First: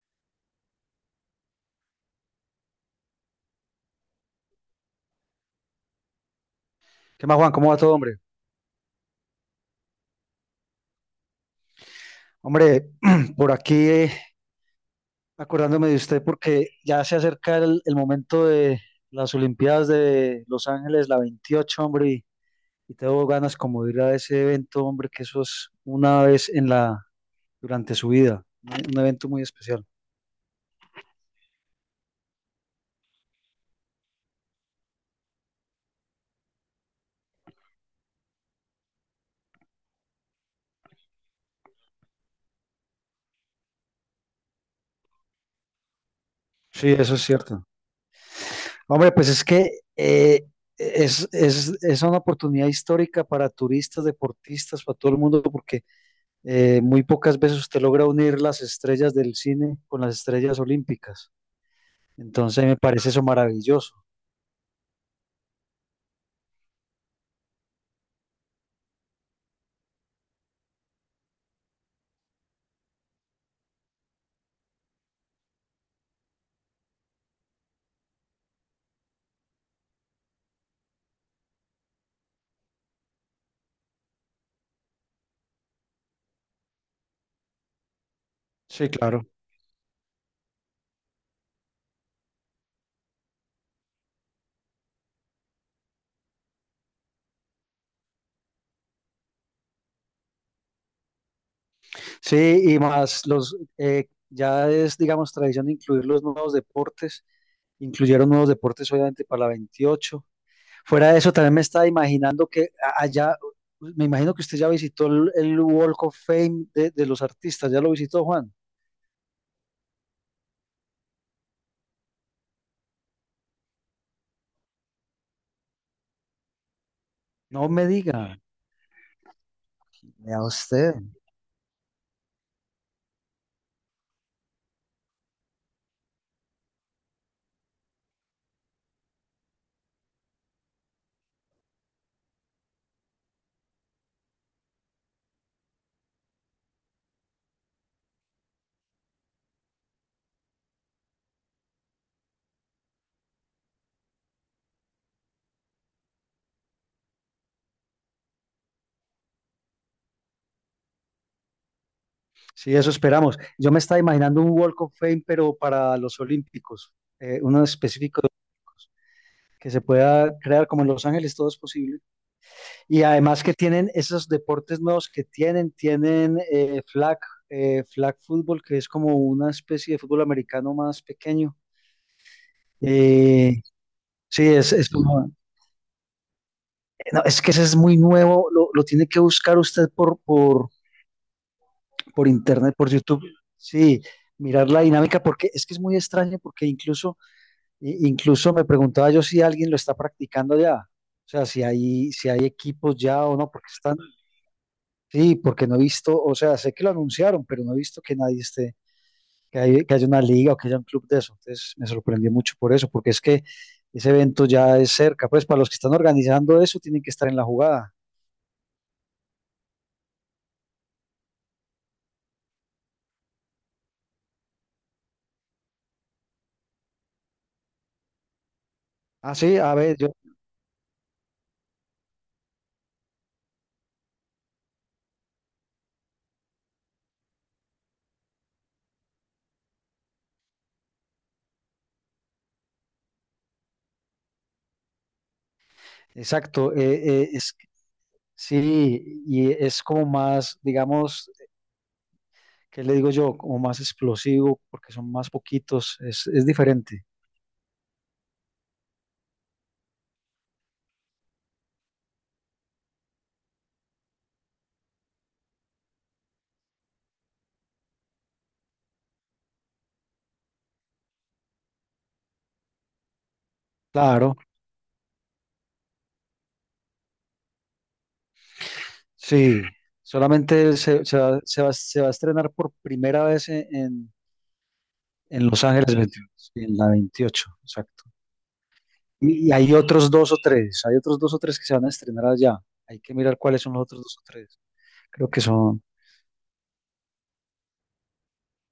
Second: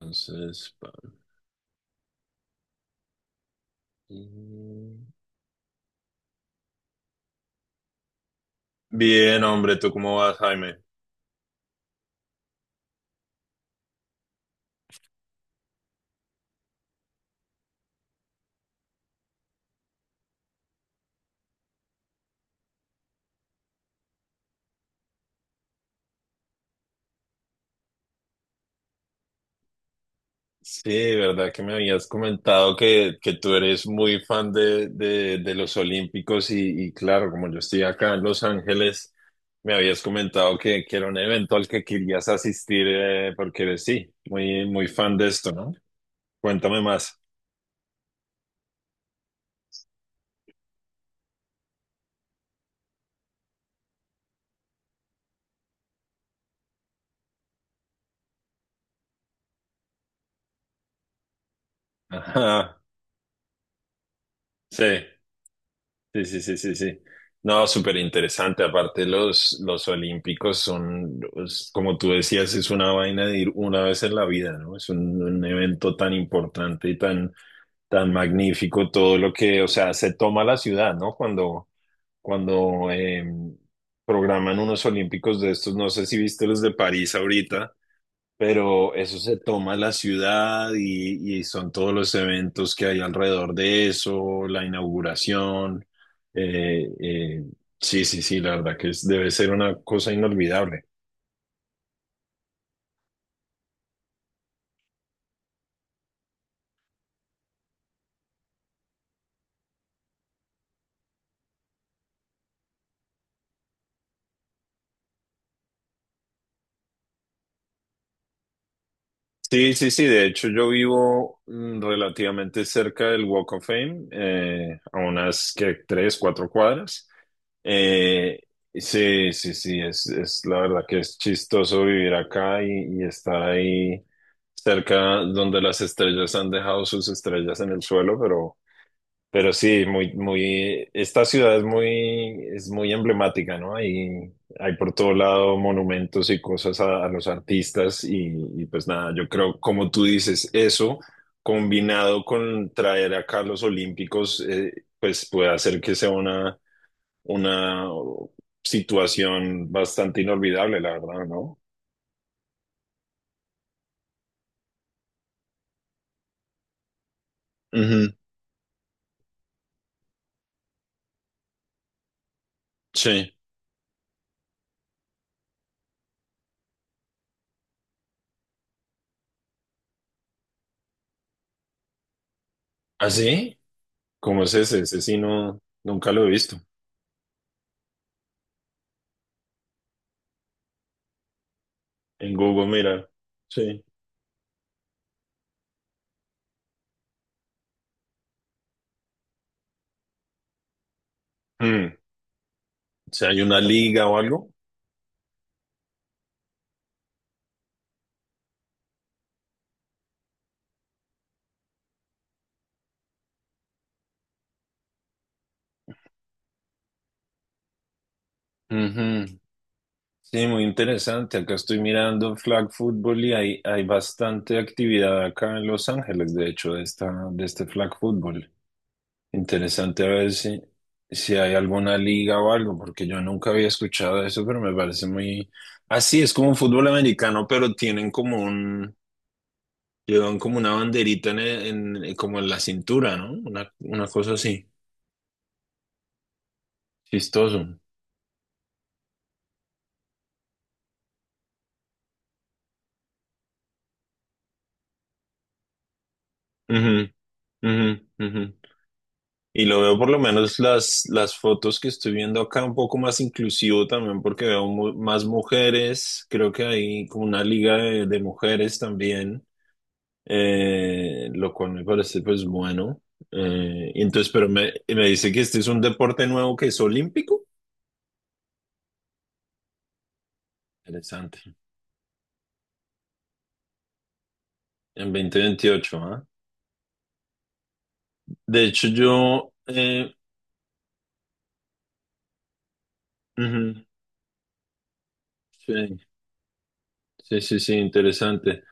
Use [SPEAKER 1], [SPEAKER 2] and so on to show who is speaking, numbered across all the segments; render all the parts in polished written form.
[SPEAKER 1] Entonces,
[SPEAKER 2] ¿Qué más, Juan? ¿Cómo va todo, hombre?
[SPEAKER 1] bien, hombre, ¿tú cómo vas, Jaime?
[SPEAKER 2] Hombre, por aquí acordándome de usted porque ya se acerca el momento de las Olimpiadas de Los Ángeles, la 28, hombre, y tengo ganas como de ir a ese evento, hombre, que eso es una vez en la, durante su vida, un evento muy especial.
[SPEAKER 1] Sí, verdad que me habías comentado que tú eres muy fan de los Olímpicos y claro, como yo estoy acá en Los Ángeles, me habías comentado que era un evento al que querías asistir, porque eres, sí, muy, muy fan de esto, ¿no? Cuéntame
[SPEAKER 2] Sí, eso
[SPEAKER 1] más.
[SPEAKER 2] es cierto. Hombre, pues es que eh, es una oportunidad histórica para turistas, deportistas, para todo el mundo, porque muy pocas veces usted logra unir las estrellas del cine con las estrellas olímpicas. Entonces me
[SPEAKER 1] Ajá.
[SPEAKER 2] parece eso maravilloso.
[SPEAKER 1] Sí. Sí, sí, sí, sí, sí. No, súper interesante. Aparte, los olímpicos son, como tú decías, es una vaina de ir una vez en la vida, ¿no? Es un evento tan importante y tan, tan magnífico, todo lo que, o sea, se toma la ciudad, ¿no? Cuando programan unos olímpicos de estos, no sé si viste los de París ahorita,
[SPEAKER 2] Sí,
[SPEAKER 1] pero eso
[SPEAKER 2] claro.
[SPEAKER 1] se toma la ciudad y son todos los eventos que hay alrededor de eso, la inauguración. eh, eh, sí, sí, sí, la verdad que debe ser una cosa inolvidable.
[SPEAKER 2] Sí, y más los, ya es, digamos, tradición incluir los nuevos deportes. Incluyeron nuevos deportes, obviamente, para la 28. Fuera de eso, también me estaba imaginando que allá, me imagino que usted ya visitó el Walk of Fame de los artistas. ¿Ya lo visitó, Juan?
[SPEAKER 1] Sí, sí, sí, de hecho yo vivo, relativamente cerca del Walk of Fame, a unas que tres, cuatro cuadras.
[SPEAKER 2] No me diga.
[SPEAKER 1] Eh, sí, sí, sí, es,
[SPEAKER 2] Vea
[SPEAKER 1] es la verdad
[SPEAKER 2] usted.
[SPEAKER 1] que es chistoso vivir acá y estar ahí cerca donde las estrellas han dejado sus estrellas en el suelo, pero sí, muy, muy, esta ciudad es muy emblemática, ¿no? Hay por todo lado monumentos y cosas a los artistas y pues nada, yo creo, como tú dices, eso combinado con traer acá los Olímpicos, pues puede hacer que sea una situación bastante inolvidable, la verdad, ¿no?
[SPEAKER 2] Sí, eso esperamos. Yo me estaba imaginando un Walk of Fame, pero para los Olímpicos, uno
[SPEAKER 1] Ujú.
[SPEAKER 2] específico de Olímpicos, que se pueda crear como en Los Ángeles, todo es posible. Y
[SPEAKER 1] Sí.
[SPEAKER 2] además que tienen esos deportes nuevos que tienen flag, flag fútbol, que es como una especie de fútbol americano más pequeño.
[SPEAKER 1] ¿Así?
[SPEAKER 2] Eh, sí,
[SPEAKER 1] ¿Cómo es
[SPEAKER 2] es,
[SPEAKER 1] ese?
[SPEAKER 2] es
[SPEAKER 1] Ese sí
[SPEAKER 2] como-
[SPEAKER 1] no, nunca lo he visto.
[SPEAKER 2] no, es que ese es muy nuevo, lo tiene que buscar usted por
[SPEAKER 1] En Google,
[SPEAKER 2] internet, por
[SPEAKER 1] mira.
[SPEAKER 2] YouTube.
[SPEAKER 1] Sí.
[SPEAKER 2] Sí, mirar la dinámica, porque es que es muy extraño, porque incluso incluso me preguntaba yo si alguien lo está practicando ya, o sea,
[SPEAKER 1] Mm,
[SPEAKER 2] si hay equipos ya
[SPEAKER 1] Si
[SPEAKER 2] o
[SPEAKER 1] hay
[SPEAKER 2] no,
[SPEAKER 1] una
[SPEAKER 2] porque están,
[SPEAKER 1] liga o algo.
[SPEAKER 2] sí, porque no he visto, o sea, sé que lo anunciaron, pero no he visto que nadie esté, que haya una liga o que haya un club de eso. Entonces me sorprendió mucho por eso, porque es que ese evento ya es cerca, pues para los que están organizando eso tienen que estar en la jugada.
[SPEAKER 1] Ujú. Sí, muy interesante. Acá estoy mirando flag football y hay bastante actividad acá en Los Ángeles, de hecho, de este flag football.
[SPEAKER 2] Ah, sí, a ver,
[SPEAKER 1] Interesante, a
[SPEAKER 2] yo,
[SPEAKER 1] ver si hay alguna liga o algo, porque yo nunca había escuchado eso, pero me parece muy... Así es como un fútbol americano, pero tienen como un... Llevan como una banderita en, el- en- como en la cintura, ¿no? Una cosa así,
[SPEAKER 2] exacto, es,
[SPEAKER 1] chistoso.
[SPEAKER 2] sí, y es como más, digamos, ¿qué le digo yo? Como más explosivo, porque son más poquitos, es diferente.
[SPEAKER 1] Ujú, ujú, ujú. Y lo veo por lo menos las fotos que estoy viendo acá un poco más inclusivo también porque veo más mujeres, creo que hay como una liga de mujeres también, lo cual me parece pues bueno. Y entonces,
[SPEAKER 2] Claro,
[SPEAKER 1] pero me dice que este es un deporte nuevo que es olímpico.
[SPEAKER 2] sí. Solamente
[SPEAKER 1] Interesante.
[SPEAKER 2] se va a estrenar por primera vez
[SPEAKER 1] En dos mil
[SPEAKER 2] en Los
[SPEAKER 1] veintiocho
[SPEAKER 2] Ángeles 21,
[SPEAKER 1] ¿ah?
[SPEAKER 2] sí, en la 28, exacto.
[SPEAKER 1] De hecho, yo.
[SPEAKER 2] Y hay otros dos o tres, hay otros dos o tres que se van a estrenar allá. Hay que mirar cuáles son los
[SPEAKER 1] Ujú.
[SPEAKER 2] otros dos o tres. Creo que
[SPEAKER 1] Sí,
[SPEAKER 2] son,
[SPEAKER 1] sí, sí, sí, interesante.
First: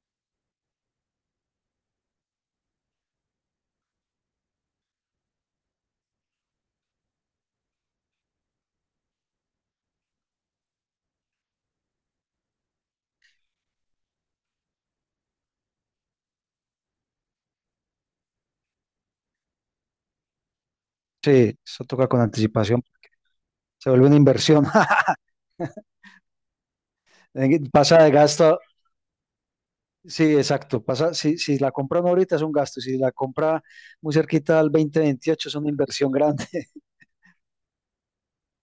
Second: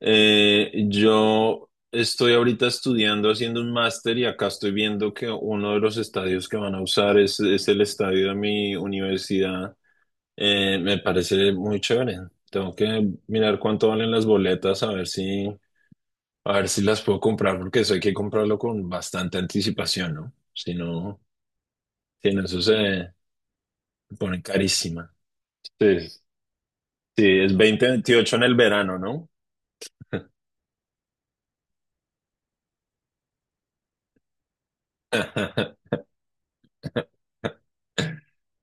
[SPEAKER 1] Yo estoy ahorita estudiando, haciendo un máster y acá estoy viendo que uno de los estadios que van a usar es el estadio de mi universidad. Me parece muy chévere. Tengo que mirar cuánto valen las boletas, a ver si las puedo comprar, porque eso hay que comprarlo con bastante anticipación, ¿no? Si no,
[SPEAKER 2] sí, eso toca con
[SPEAKER 1] si no, eso
[SPEAKER 2] anticipación.
[SPEAKER 1] se
[SPEAKER 2] Se vuelve una
[SPEAKER 1] pone
[SPEAKER 2] inversión.
[SPEAKER 1] carísima. Sí, sí, es dos mil
[SPEAKER 2] Pasa de
[SPEAKER 1] veintiocho en el
[SPEAKER 2] gasto,
[SPEAKER 1] verano, ¿no?
[SPEAKER 2] sí, exacto. Pasa, si, si la compran ahorita es un gasto, si la compra muy cerquita al 2028 es una inversión grande.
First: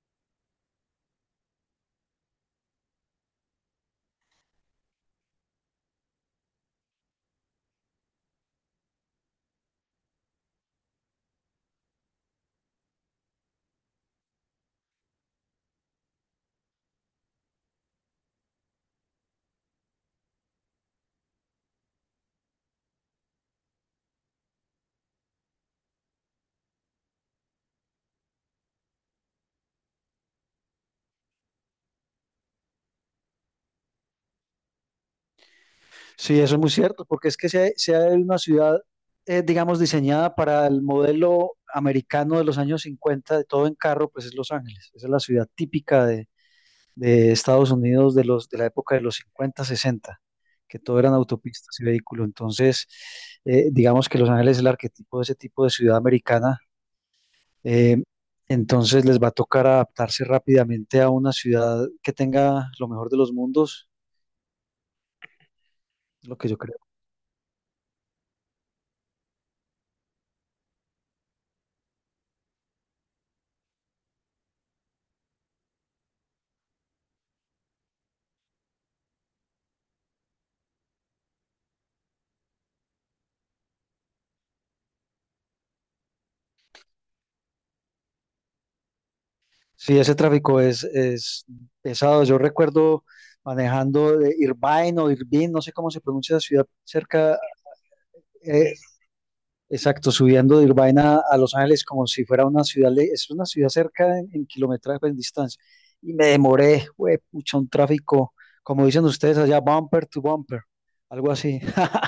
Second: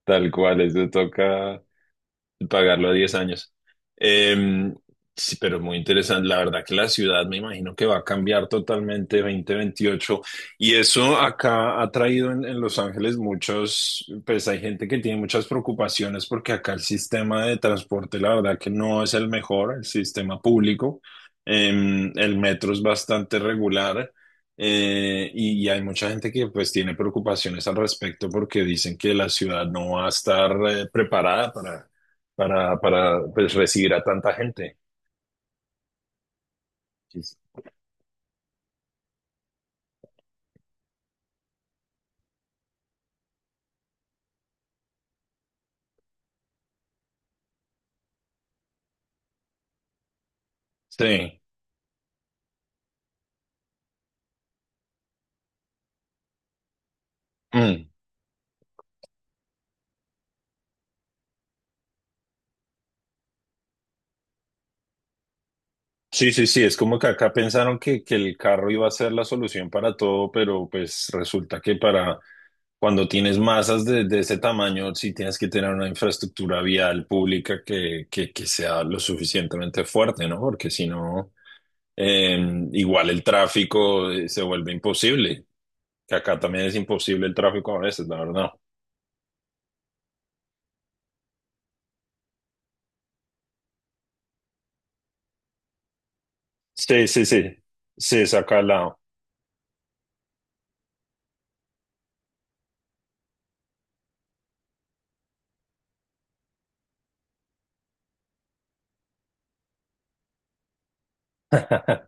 [SPEAKER 1] Tal cual, eso toca pagarlo a 10 años. Em, sí, pero muy interesante. La verdad que la ciudad me imagino que va a cambiar totalmente 2028. Y eso acá ha traído en Los Ángeles muchos, pues hay gente que tiene muchas preocupaciones porque acá el sistema de transporte, la verdad, que no es el mejor, el sistema público. El metro es bastante regular. Y hay mucha gente que pues tiene preocupaciones al respecto porque dicen que la ciudad no va a estar, preparada para pues, recibir a tanta gente.
[SPEAKER 2] Sí, eso es muy cierto,
[SPEAKER 1] Sí.
[SPEAKER 2] porque es que sea, sea una ciudad, digamos, diseñada para el modelo americano de los años 50, de todo en carro, pues es Los Ángeles. Esa es la ciudad típica de Estados Unidos de los, de la época de los 50 60, que todo eran
[SPEAKER 1] Sí.
[SPEAKER 2] autopistas y vehículos. Entonces, digamos que Los Ángeles es el arquetipo de ese tipo de ciudad americana.
[SPEAKER 1] Mm.
[SPEAKER 2] eh, entonces les va a tocar adaptarse rápidamente a una ciudad que tenga lo mejor de los mundos,
[SPEAKER 1] Sí,
[SPEAKER 2] lo
[SPEAKER 1] sí,
[SPEAKER 2] que yo
[SPEAKER 1] sí, es
[SPEAKER 2] creo.
[SPEAKER 1] como que acá pensaron que el carro iba a ser la solución para todo, pero pues resulta que para cuando tienes masas de ese tamaño, sí tienes que tener una infraestructura vial pública que sea lo suficientemente fuerte, ¿no? Porque si no, igual el tráfico, se vuelve imposible, que acá también es imposible el tráfico a veces, la verdad.
[SPEAKER 2] Sí, ese tráfico es pesado. Yo recuerdo manejando de Irvine o Irvine, no sé cómo se pronuncia la ciudad
[SPEAKER 1] Sí, sí,
[SPEAKER 2] cerca,
[SPEAKER 1] sí, sí, es acá al
[SPEAKER 2] eh,
[SPEAKER 1] lado.
[SPEAKER 2] exacto, subiendo de Irvine a Los Ángeles como si fuera una ciudad, es una ciudad cerca en kilometraje, pues, en distancia. Y me demoré, güey, pucha, un tráfico, como dicen ustedes allá, bumper to bumper, algo así.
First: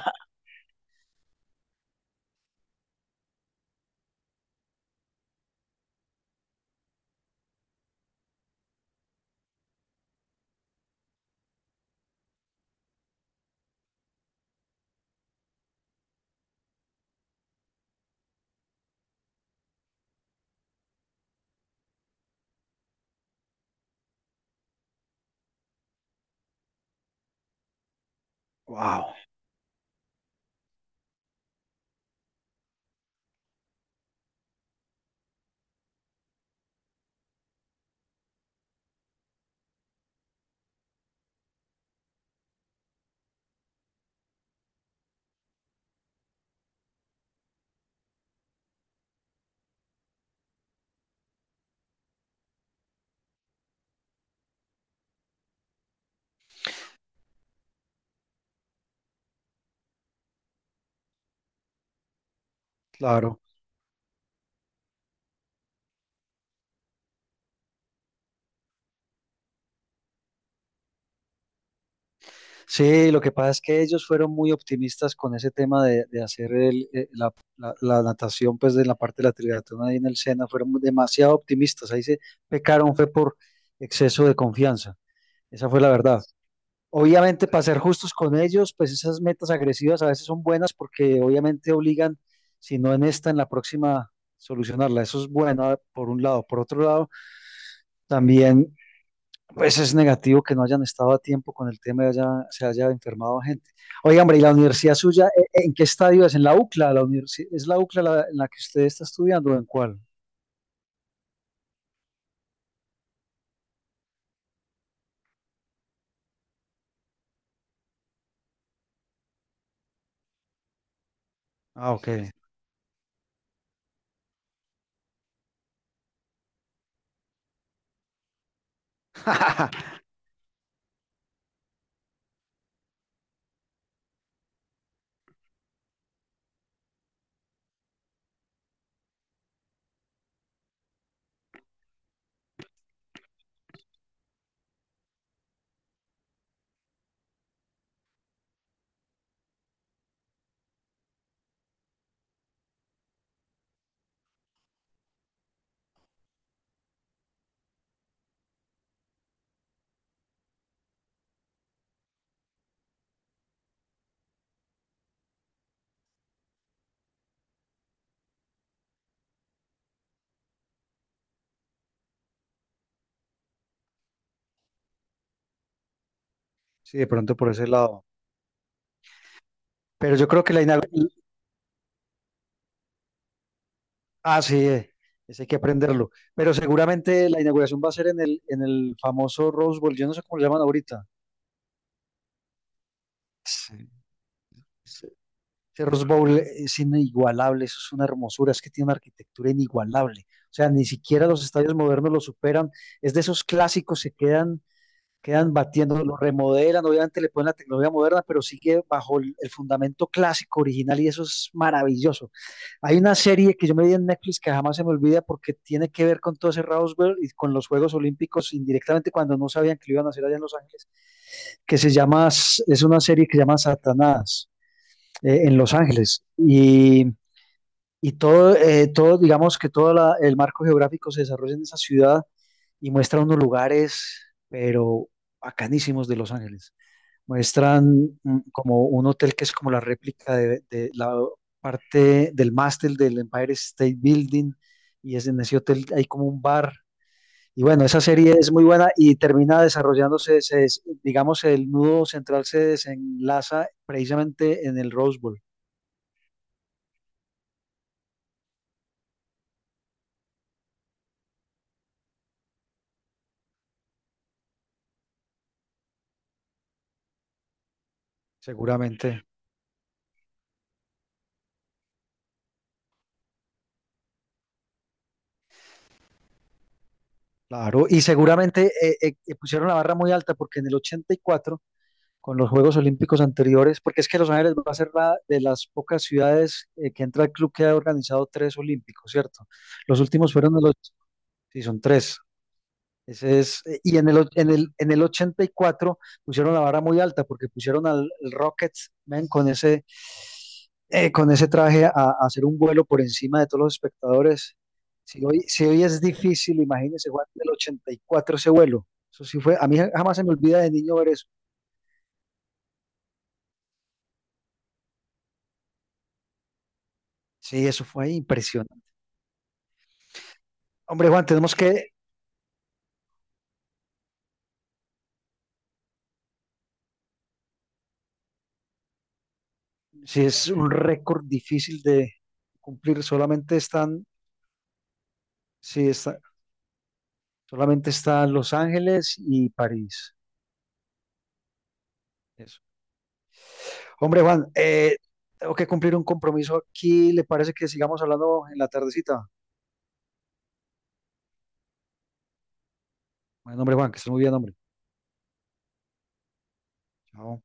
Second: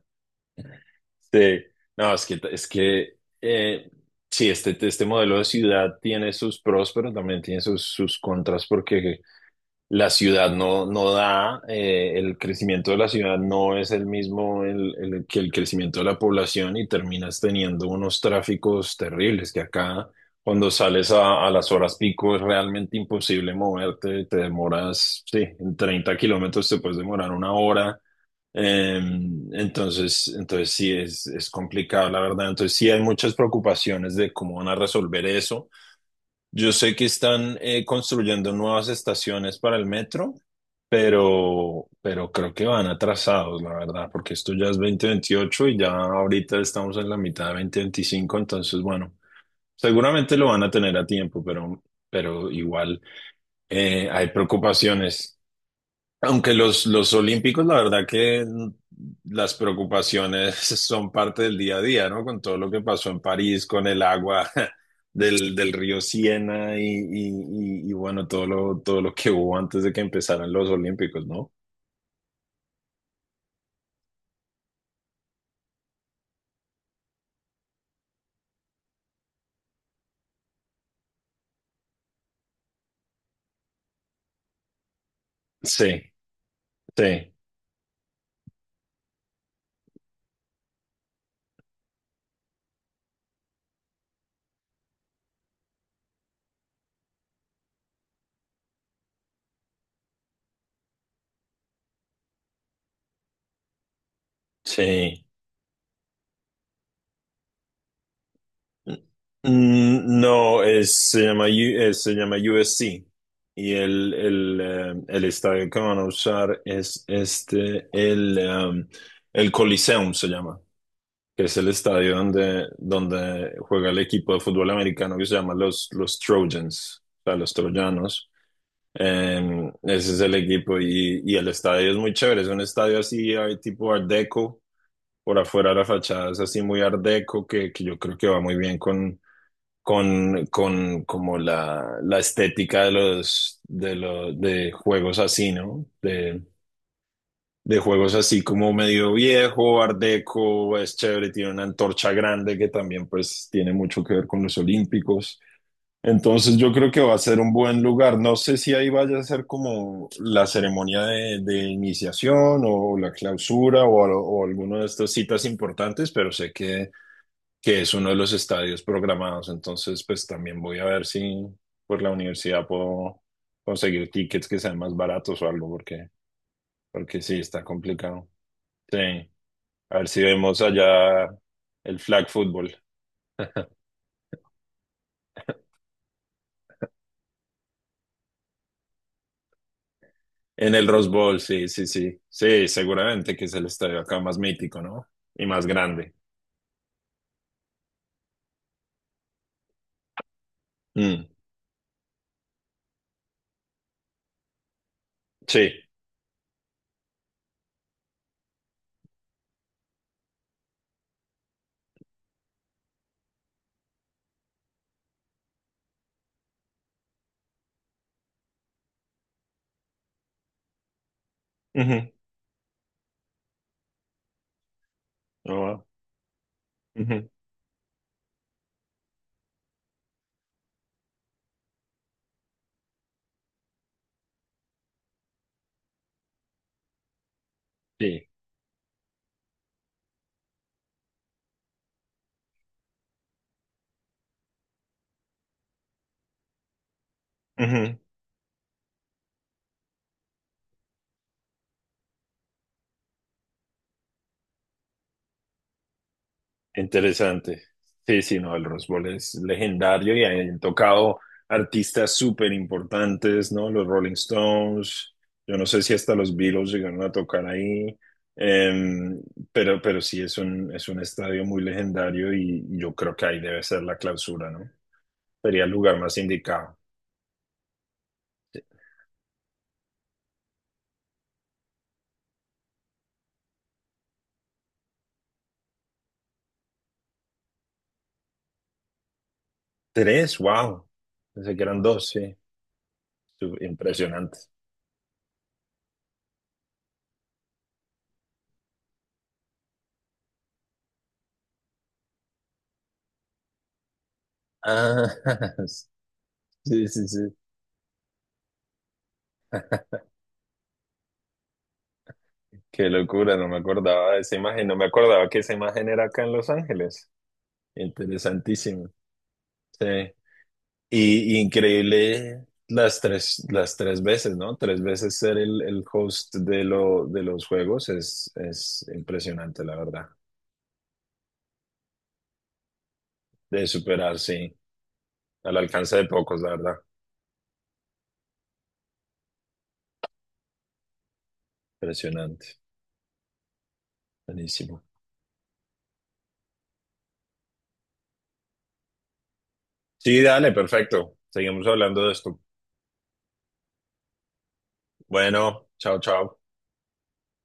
[SPEAKER 1] Sí, no, es que, eh, sí, este modelo de ciudad tiene sus pros, pero también tiene sus contras, porque la ciudad no, no da, el crecimiento de la ciudad no es el mismo que el crecimiento de la población y terminas teniendo unos tráficos terribles, que acá cuando sales a las horas pico es realmente imposible moverte, te demoras, sí, en 30 kilómetros te puedes demorar una hora. eh,
[SPEAKER 2] Wow.
[SPEAKER 1] entonces sí, es complicado, la verdad. Entonces sí hay muchas preocupaciones de cómo van a resolver eso. Yo sé que están, construyendo nuevas estaciones para el metro, pero creo que van atrasados, la verdad, porque esto ya es 2028 y ya ahorita estamos en la mitad de 2025, entonces bueno, seguramente lo van a tener a tiempo, pero igual, hay preocupaciones. Aunque los olímpicos, la verdad que, las preocupaciones son parte del día a día, ¿no? Con todo lo que pasó en
[SPEAKER 2] Claro.
[SPEAKER 1] París, con el agua del río Siena y, bueno, todo lo que hubo antes de que empezaran los olímpicos, ¿no?
[SPEAKER 2] Sí, lo que pasa es que ellos fueron muy optimistas con ese tema de hacer la natación, pues de la parte de la triatlón ahí en el Sena, fueron demasiado optimistas. Ahí se pecaron, fue por exceso de confianza. Esa fue la
[SPEAKER 1] Sí,
[SPEAKER 2] verdad.
[SPEAKER 1] sí,
[SPEAKER 2] Obviamente, para ser justos con ellos, pues esas metas agresivas a veces son buenas porque obviamente obligan, si no en esta, en la próxima, solucionarla. Eso es bueno, ah, por un lado. Por otro lado, también pues es negativo que no hayan estado a tiempo con el tema y se haya enfermado gente. Oiga, hombre, ¿y la universidad
[SPEAKER 1] sí.
[SPEAKER 2] suya en qué estadio es? ¿En la UCLA? ¿Es la UCLA en la que usted está estudiando o en cuál?
[SPEAKER 1] Mm, no, es, se llama, U- se llama USC y el estadio que van a usar es este, el Coliseum se llama. Que es el
[SPEAKER 2] Ah, ok.
[SPEAKER 1] estadio donde juega el equipo de fútbol americano que se llama los Trojans, o sea, los troyanos. Ese es el equipo y el estadio es muy chévere, es un estadio así hay tipo Art Deco, por afuera la fachada es así muy Art Deco, que yo creo que va muy bien con como la estética de los, de los de juegos así, ¿no? De juegos así como medio viejo, art deco, es chévere, tiene una antorcha grande que también pues tiene mucho que ver con los olímpicos. Entonces yo creo que va a ser un buen lugar. No sé si ahí vaya a ser como la ceremonia de iniciación o la clausura, o alguna de estas citas importantes, pero sé que es uno de los estadios programados. Entonces pues también voy a ver si por la universidad puedo conseguir tickets que sean más baratos o algo, porque,
[SPEAKER 2] Sí, de
[SPEAKER 1] porque
[SPEAKER 2] pronto
[SPEAKER 1] sí,
[SPEAKER 2] por
[SPEAKER 1] está
[SPEAKER 2] ese lado.
[SPEAKER 1] complicado. Sí, a ver
[SPEAKER 2] Pero
[SPEAKER 1] si
[SPEAKER 2] yo creo que
[SPEAKER 1] vemos
[SPEAKER 2] la inauguración...
[SPEAKER 1] allá el flag football.
[SPEAKER 2] Ah, sí, ese hay que aprenderlo. Pero seguramente la inauguración va a ser en el famoso Rose Bowl. Yo no sé cómo le llaman
[SPEAKER 1] En el
[SPEAKER 2] ahorita.
[SPEAKER 1] Rose Bowl, sí, sí, sí. Sí, seguramente que es el
[SPEAKER 2] Sí.
[SPEAKER 1] estadio acá más mítico, ¿no? Y más
[SPEAKER 2] Ese Rose
[SPEAKER 1] grande.
[SPEAKER 2] Bowl es inigualable, eso es una hermosura, es que tiene una arquitectura inigualable. O sea, ni
[SPEAKER 1] Mm,
[SPEAKER 2] siquiera los estadios modernos lo superan. Es de esos clásicos se quedan, quedan
[SPEAKER 1] sí.
[SPEAKER 2] batiendo, lo remodelan, obviamente le ponen la tecnología moderna, pero sigue bajo el fundamento clásico original y eso es maravilloso. Hay una serie que yo me vi en Netflix que jamás se me olvida porque tiene que ver con todo ese Roswell y con los Juegos Olímpicos indirectamente cuando no sabían que lo iban a hacer allá en Los Ángeles, que se
[SPEAKER 1] Ujú.
[SPEAKER 2] llama, es una serie que se llama Satanás en Los
[SPEAKER 1] Ah,
[SPEAKER 2] Ángeles.
[SPEAKER 1] ujú.
[SPEAKER 2] Y todo, todo, digamos que todo el marco geográfico se desarrolla en esa ciudad y muestra unos lugares, pero bacanísimos de Los Ángeles. Muestran
[SPEAKER 1] Sí.
[SPEAKER 2] como un hotel que es como la réplica de la parte del mástil del Empire State Building y es en ese hotel hay como un bar. Y bueno,
[SPEAKER 1] Ujú.
[SPEAKER 2] esa serie es muy buena y termina desarrollándose, digamos, el nudo central se desenlaza precisamente en el Rose Bowl,
[SPEAKER 1] Interesante. Sí, sí, no, el Rose Bowl es legendario y han tocado artistas súper importantes, ¿no? Los Rolling Stones, yo no sé si hasta los Beatles llegaron a tocar ahí, em,
[SPEAKER 2] seguramente.
[SPEAKER 1] pero sí es un estadio muy legendario y yo creo que ahí debe ser la clausura, ¿no? Sería el lugar más indicado.
[SPEAKER 2] Claro, y seguramente pusieron la barra muy alta porque en el 84 con los Juegos Olímpicos anteriores, porque es que Los Ángeles va a ser la de las pocas ciudades que entra el club que ha organizado tres olímpicos, ¿cierto? Los últimos
[SPEAKER 1] Tres,
[SPEAKER 2] fueron de los,
[SPEAKER 1] wow. Pensé
[SPEAKER 2] sí,
[SPEAKER 1] que eran
[SPEAKER 2] son
[SPEAKER 1] dos,
[SPEAKER 2] tres,
[SPEAKER 1] sí.
[SPEAKER 2] ese es, y en
[SPEAKER 1] Impresionante.
[SPEAKER 2] en el 84 pusieron la vara muy alta porque pusieron al Rockets man, con ese traje a hacer un vuelo por encima de todos los espectadores.
[SPEAKER 1] Ah,
[SPEAKER 2] Si hoy es difícil,
[SPEAKER 1] sí, sí,
[SPEAKER 2] imagínense Juan,
[SPEAKER 1] sí.
[SPEAKER 2] del 84 ese vuelo. Eso sí fue, a mí jamás se me olvida de niño ver eso.
[SPEAKER 1] Qué locura, no me acordaba de esa imagen, no me acordaba que esa imagen era acá en Los Ángeles.
[SPEAKER 2] Sí, eso fue impresionante.
[SPEAKER 1] Interesantísimo. Sí.
[SPEAKER 2] Hombre, Juan,
[SPEAKER 1] Y
[SPEAKER 2] tenemos que,
[SPEAKER 1] increíble las tres veces, ¿no? Tres veces ser el host de de los juegos es impresionante, la verdad.
[SPEAKER 2] si es un récord difícil de cumplir, solamente
[SPEAKER 1] De
[SPEAKER 2] están,
[SPEAKER 1] superar, sí. Al
[SPEAKER 2] si
[SPEAKER 1] alcance de
[SPEAKER 2] está,
[SPEAKER 1] pocos, la verdad.
[SPEAKER 2] solamente están Los Ángeles y París.
[SPEAKER 1] Impresionante.
[SPEAKER 2] Eso... Hombre, Juan,
[SPEAKER 1] Buenísimo.
[SPEAKER 2] tengo que cumplir un compromiso aquí. ¿Le parece que sigamos hablando en la tardecita?
[SPEAKER 1] Sí, dale, perfecto. Seguimos hablando de esto.
[SPEAKER 2] Bueno, hombre, Juan, que estés muy bien, hombre.
[SPEAKER 1] Bueno, chao, chao.
[SPEAKER 2] Chao.